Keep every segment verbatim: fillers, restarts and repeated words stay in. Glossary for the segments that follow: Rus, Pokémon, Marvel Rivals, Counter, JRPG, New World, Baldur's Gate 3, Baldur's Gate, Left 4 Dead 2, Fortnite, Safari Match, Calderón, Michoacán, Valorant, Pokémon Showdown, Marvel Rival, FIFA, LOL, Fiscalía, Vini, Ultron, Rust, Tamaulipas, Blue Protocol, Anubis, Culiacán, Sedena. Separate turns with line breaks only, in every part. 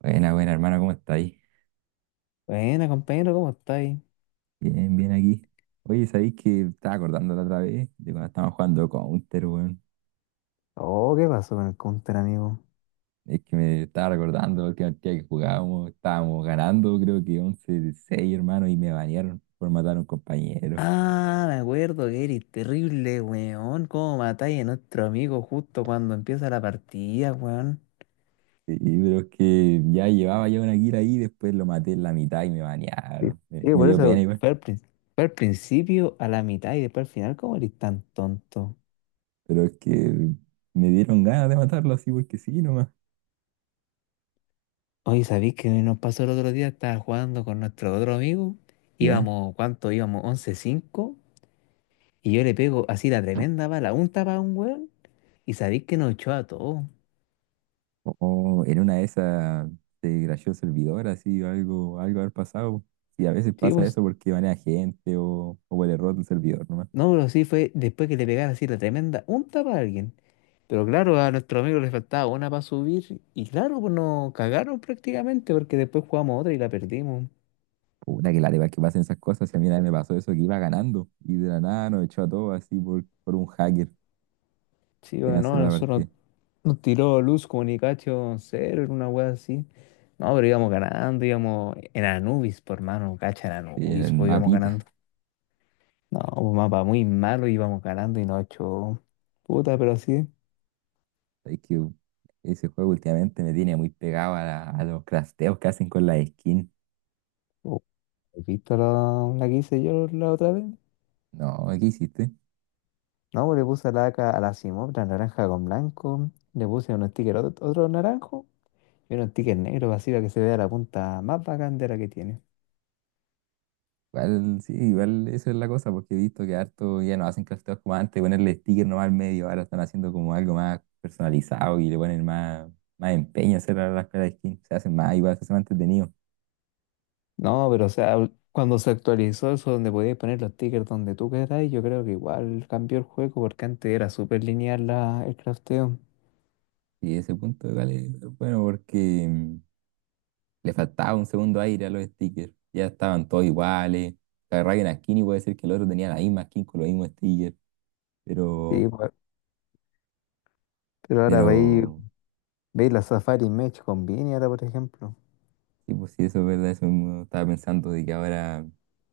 Buena, buena, hermano, ¿cómo estáis?
Buena, compañero, ¿cómo estáis?
Bien, bien aquí. Oye, ¿sabéis que estaba acordando la otra vez de cuando estábamos jugando Counter, weón?
Oh, ¿qué pasó con el counter, amigo?
Es que me estaba recordando la última partida que jugábamos, estábamos ganando, creo que once seis, hermano, y me banearon por matar a un compañero.
Ah, me acuerdo que eres terrible, weón. ¿Cómo matáis a nuestro amigo justo cuando empieza la partida, weón?
Y pero es que ya llevaba yo una kill ahí, después lo maté en la mitad y me
Sí,
banearon. Me,
sí,
me
por
dio pena
eso.
igual,
Fue al, prin- fue al principio, a la mitad y después al final. ¿Cómo eres tan tonto?
pero es que me dieron ganas de matarlo así porque sí nomás.
Oye, ¿sabéis que nos pasó el otro día? Estaba jugando con nuestro otro amigo.
Ya.
Íbamos, ¿cuánto? Íbamos once cinco. Y yo le pego así la tremenda bala, un tapa a un weón. Y sabéis que nos echó a todos.
O en una de esas se crasheó el servidor, así, o algo, algo haber pasado. Y a veces
Sí,
pasa
pues.
eso porque van a gente o, o por el error del servidor nomás.
No, pero sí fue después que le pegara así la tremenda unta para alguien. Pero claro, a nuestro amigo le faltaba una para subir. Y claro, pues nos cagaron prácticamente porque después jugamos otra y la perdimos.
Puta que la de que pasen esas cosas. Y a mí una vez me pasó eso que iba ganando y de la nada nos echó a todos así por, por un hacker
Sí,
que
o no,
canceló la
nosotros
partida.
nos tiró Luz Comunicación cero en una wea así. No, pero íbamos ganando, íbamos en Anubis, por mano, cacha, en
Y en
Anubis,
el
pues íbamos
mapita.
ganando. No, un mapa muy malo, íbamos ganando y nos echó, puta, pero así.
Es que ese juego últimamente me tiene muy pegado a, la- a los crafteos que hacen con la skin.
Oh, ¿has visto la, la que hice yo la otra vez?
No, ¿qué hiciste?
No, pues le puse la laca a la Simotra naranja con blanco. Le puse unos stickers ot- otro, naranjo, y unos stickers negros así para que se vea la punta más bacán de la que tiene.
Igual, sí, igual eso es la cosa, porque he visto que harto ya no hacen crafteos como antes, ponerle sticker nomás al medio, ahora están haciendo como algo más personalizado y le ponen más, más empeño a hacer a las caras de skin, se hacen más, igual se hacen más entretenido.
No, pero o sea, ul- cuando se actualizó eso donde podías poner los stickers donde tú queráis, yo creo que igual cambió el juego porque antes era súper lineal la, el crafteo.
Y ese punto igual es bueno porque mm, le faltaba un segundo aire a los stickers, ya estaban todos iguales, agarraba una skin y puede ser que el otro tenía la misma skin con los mismos stickers,
Sí,
pero,
pues, pero ahora veis,
pero
veis la Safari Match con Vini ahora, por ejemplo.
Sí, pues sí, eso es verdad, eso mismo estaba pensando de que ahora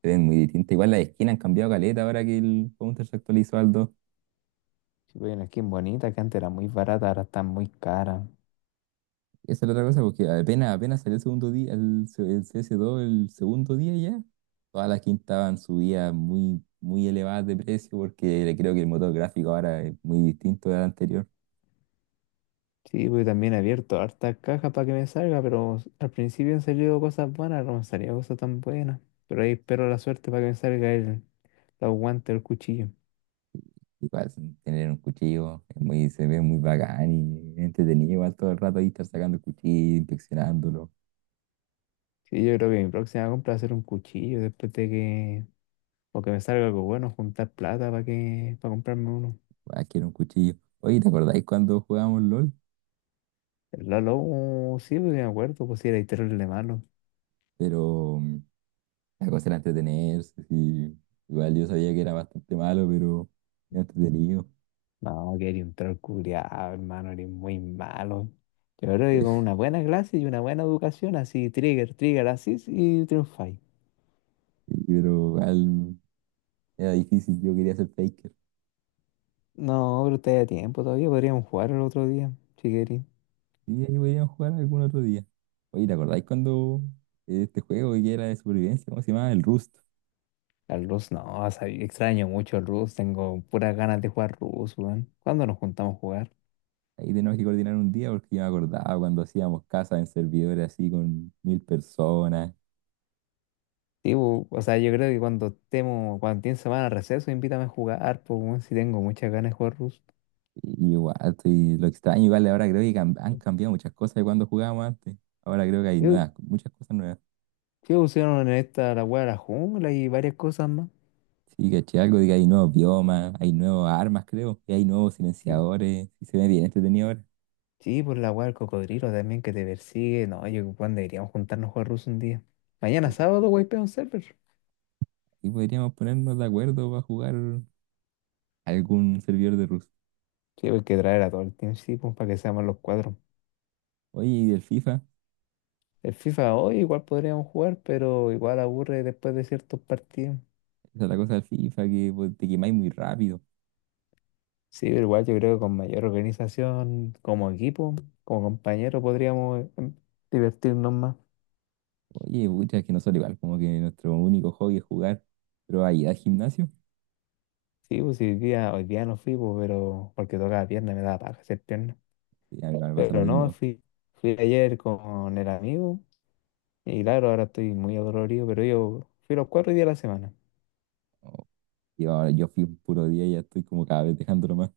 se ven muy distintas. Igual las esquinas han cambiado caleta ahora que el Counter se actualizó al dos.
Si veis una skin bonita que antes era muy barata, ahora está muy cara.
Esa es la otra cosa, porque apenas, apenas salió el segundo día, el, se- el CS dos el segundo día ya, todas las skins estaban subidas muy, muy elevadas de precio, porque creo que el motor gráfico ahora es muy distinto al anterior.
Sí, porque también he abierto hartas cajas para que me salga, pero al principio han salido cosas buenas, no me salía cosas tan buenas. Pero ahí espero la suerte para que me salga el, los guantes, el cuchillo.
Igual sin tener un cuchillo es muy, se ve muy bacán y es entretenido, igual todo el rato ahí estar sacando el cuchillo, inspeccionándolo.
Sí, yo creo que mi próxima compra va a ser un cuchillo después de que, o que me salga algo bueno, juntar plata para que, para comprarme uno.
Ah, quiero un cuchillo. Oye, ¿te acordáis cuando jugábamos LOL?
El Lalo, oh, sí, pues me acuerdo, pues sí, era terrible malo.
Pero mm, la cosa era entretenerse, sí. Igual yo sabía que era bastante malo, pero era entretenido.
No, que era un troll culiao, hermano, eres muy malo. Yo creo que con una buena clase y una buena educación, así, trigger, trigger, así, y triunfáis.
Sí, pero igual era difícil, yo quería ser faker.
No, pero está a tiempo todavía. Podríamos jugar el otro día, si queréis.
Sí, ahí podríamos jugar algún otro día. Oye, ¿te acordáis cuando eh, este juego que era de supervivencia, cómo se llamaba? El Rust.
Al Rus, no, sabí- extraño mucho el Rus. Tengo puras ganas de jugar Rus, weón. ¿Cuándo nos juntamos a jugar?
Ahí tenemos que coordinar un día porque yo me acordaba cuando hacíamos casas en servidores así con mil personas.
Sí, bu- o sea, yo creo que cuando estemos, cuando tiene semana de receso, invítame a jugar, pues, weón, si tengo muchas ganas de jugar Rus.
Y igual, estoy- lo extraño, igual ahora creo que cam- han cambiado muchas cosas de cuando jugábamos antes. Ahora creo que hay
¿Qué,
nuevas, muchas cosas nuevas.
qué pusieron en esta, la weá de la jungla y varias cosas más?
Sí, caché algo de que hay nuevos biomas, hay nuevas armas, creo, y hay nuevos
Sí, po,
silenciadores, y se ve bien entretenido ahora.
sí, pues la weá del cocodrilo también que te persigue. No, yo, weón, deberíamos juntarnos a jugar Rus un día.
Sí.
Mañana sábado, wey, pega un server. Sí,
Y podríamos ponernos de acuerdo para jugar algún servidor de Rust.
pues, hay que traer a todo el team, sí, pues, para que seamos los cuatro.
Oye, y del FIFA,
El FIFA hoy igual podríamos jugar, pero igual aburre después de ciertos partidos.
esa es la cosa del FIFA, que pues, te quemáis muy rápido.
Sí, pero igual yo creo que con mayor organización, como equipo, como compañero, podríamos em, divertirnos más.
Oye, pucha, es que nosotros igual, como que nuestro único hobby es jugar, pero ahí al gimnasio,
Sí, pues sí, hoy día, hoy día no fui, pues, pero porque tocaba pierna, me daba paja hacer pierna.
sí, a mí igual me pasa lo
Pero no,
mismo.
fui, fui ayer con el amigo y claro, ahora estoy muy adolorido, pero yo fui los cuatro días de la semana.
Oh, y ahora yo fui un puro día y ya estoy como cada vez dejándolo más.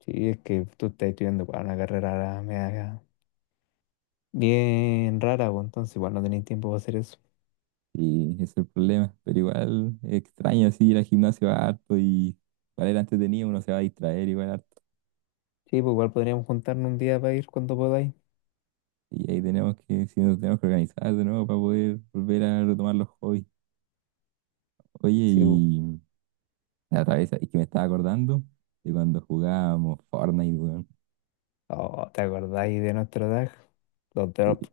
Sí, es que tú estás estudiando para una carrera media bien rara, pues entonces igual no tenéis tiempo para hacer eso.
Y ese es el problema, pero igual es extraño así ir al gimnasio harto y para era entretenido, uno se va a distraer igual harto.
Sí, pues igual podríamos juntarnos un día para ir cuando podáis.
Y ahí tenemos que, si nos tenemos que organizar de nuevo para poder volver a retomar los hobbies. Oye,
Sí, pues.
y la otra vez es que me estaba acordando de cuando jugábamos Fortnite, weón,
Oh, ¿te acordáis de nuestro tag? Los drop.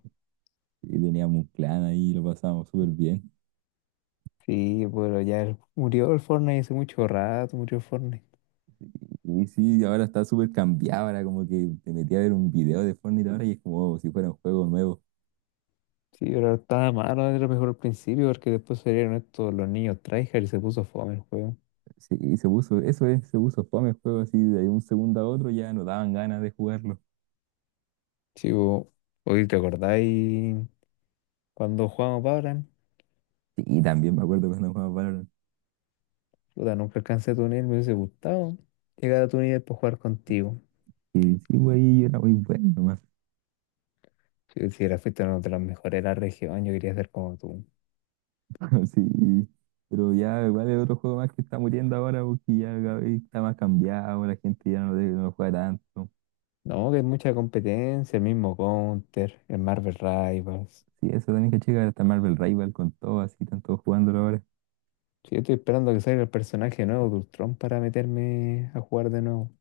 y teníamos un clan ahí, lo pasábamos súper bien.
Sí, pero ya el- murió el Fortnite hace mucho rato, murió el Fortnite.
Y sí, ahora está súper cambiado, ahora como que te metí a ver un video de Fortnite ahora y es como si fuera un juego nuevo.
Sí, pero estaba malo, era mejor al principio porque después salieron estos los niños tryhard y se puso fome el juego.
Sí, y se puso, eso es, se puso fome el juego así de un segundo a otro ya no daban ganas de jugarlo.
Sí, pues, hoy te acordáis cuando jugamos Valorant.
Sí, y también me acuerdo cuando jugaba Valorant.
Puta, nunca alcancé a tu nivel, me hubiese gustado llegar a tu nivel para jugar contigo.
Y sí, güey, yo era muy bueno nomás.
Si, si era, fuiste uno de los mejores de la región, yo quería ser como tú.
Sí, pero ya igual es otro juego más que está muriendo ahora porque ya cada vez está más cambiado, la gente ya no, de- no lo juega tanto.
No, que hay mucha competencia, el mismo Counter, el Marvel Rivals.
Sí, eso también que checar, hasta Marvel Rival con todo, así están todos jugándolo ahora.
Sí, yo estoy esperando que salga el personaje nuevo de Ultron para meterme a jugar de nuevo.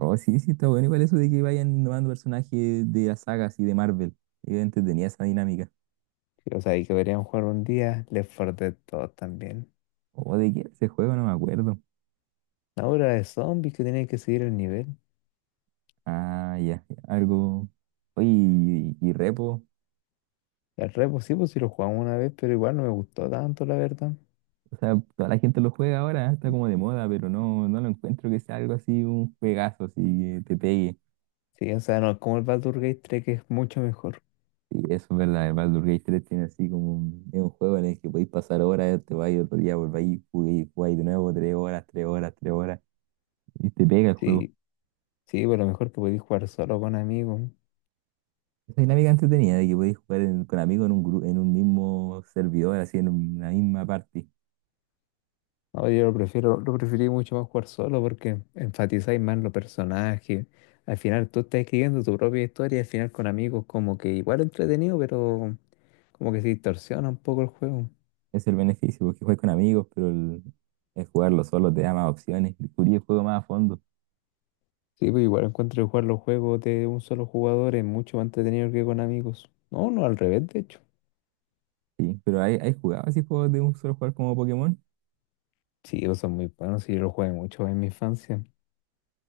Oh, sí, sí, está bueno igual eso de que vayan innovando personajes de las sagas y de Marvel. Yo entretenía esa dinámica.
Sí, o sea, y que deberían jugar un día Left cuatro Dead dos también.
O de qué era ese juego, no me acuerdo.
Ahora de zombies que tenía que seguir el nivel.
Ah, ya, ya, algo. Oye, y, y repo.
El repo sí, pues sí lo jugamos una vez, pero igual no me gustó tanto, la verdad.
O sea, toda la gente lo juega ahora, está como de moda, pero no, no lo encuentro que sea algo así, un juegazo, así que te pegue.
Sí, o sea, no es como el Baldur's Gate tres que es mucho mejor.
Sí, eso es verdad, el Baldur's Gate tres tiene así como un, es un juego en el que podéis pasar horas, te vais otro día, volváis, jugáis, jugáis de nuevo, tres horas, tres horas, tres horas, y te pega el juego.
Sí, sí, pero mejor que podéis jugar solo con amigos.
Esa dinámica entretenida de que podéis jugar en- con amigos en un gru- en un mismo servidor, así en una misma party.
No, yo lo prefiero, lo preferí mucho más jugar solo porque enfatizáis más los personajes. Al final tú estás escribiendo tu propia historia, al final con amigos como que igual entretenido, pero como que se distorsiona un poco el juego.
Es el beneficio, porque juegas con amigos, pero el, el jugarlo solo te da más opciones. Descubrí el juego más a fondo.
Sí, pues igual encuentro que jugar los juegos de un solo jugador es mucho más entretenido que con amigos. No, no, al revés, de hecho.
Sí, pero ¿hay, hay jugado así juegos de un solo jugar como Pokémon?
Sí, ellos son muy buenos y yo los jugué mucho en mi infancia.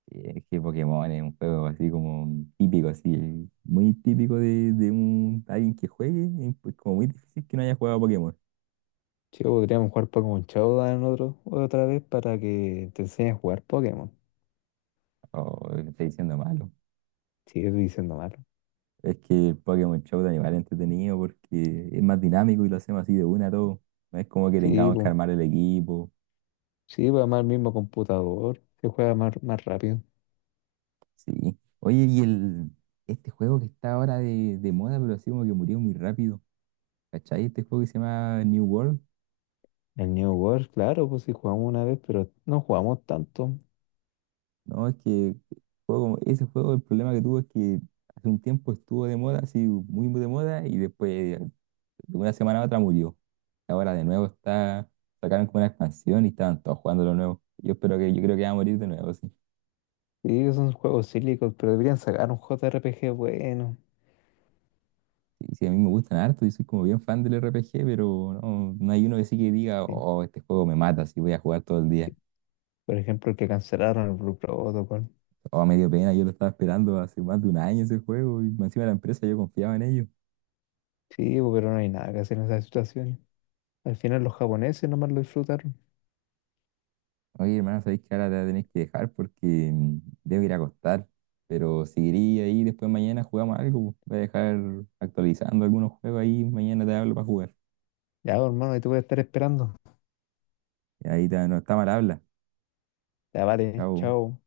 Sí, es que Pokémon es un juego así como típico, así, muy típico de, de un, alguien que juegue, y pues como muy difícil que no haya jugado a Pokémon.
Sí, pues, podríamos jugar Pokémon Showdown otro, otra vez para que te enseñes a jugar Pokémon.
Oh, le estoy diciendo malo.
Sigue diciendo mal.
Es que el Pokémon Show de animal es entretenido porque es más dinámico y lo hacemos así de una a todo. No es como que
Sí,
tengamos que
pues.
armar el equipo.
Sí, va más el mismo computador, se juega más, más rápido.
Sí. Oye, y el, este juego que está ahora de, de moda, pero así como que murió muy rápido. ¿Cachai? Este juego que se llama New World.
El New World, claro, pues sí jugamos una vez, pero no jugamos tanto.
No, es que juego, ese juego, el problema que tuvo es que hace un tiempo estuvo de moda, así muy, muy de moda, y después de una semana a otra murió. Ahora de nuevo está, sacaron como una expansión y estaban todos jugando lo nuevo. Yo espero que, yo creo que va a morir de nuevo, sí.
Sí, son juegos cílicos, pero deberían sacar un J R P G bueno.
Sí, sí, a mí me gustan harto, yo soy como bien fan del R P G, pero no, no hay uno que sí que diga,
Sí,
oh, este juego me mata, si voy a jugar todo el día.
sí. Por ejemplo, el que cancelaron el Blue Protocol.
Oh, me dio pena, yo lo estaba esperando hace más de un año ese juego y más encima de la empresa yo confiaba en ellos.
Sí, pues, pero no hay nada que hacer en esas situaciones. Al final los japoneses nomás lo disfrutaron.
Oye, hermano, sabéis que ahora te voy a que dejar porque mm, debo ir a acostar, pero seguiría ahí, después mañana jugamos algo, po. Voy a dejar actualizando algunos juegos ahí, mañana te hablo para jugar.
Ya, pues, hermano, ahí te voy a estar esperando.
Y ahí te- no está mal habla.
Ya, vale,
Chao.
chao.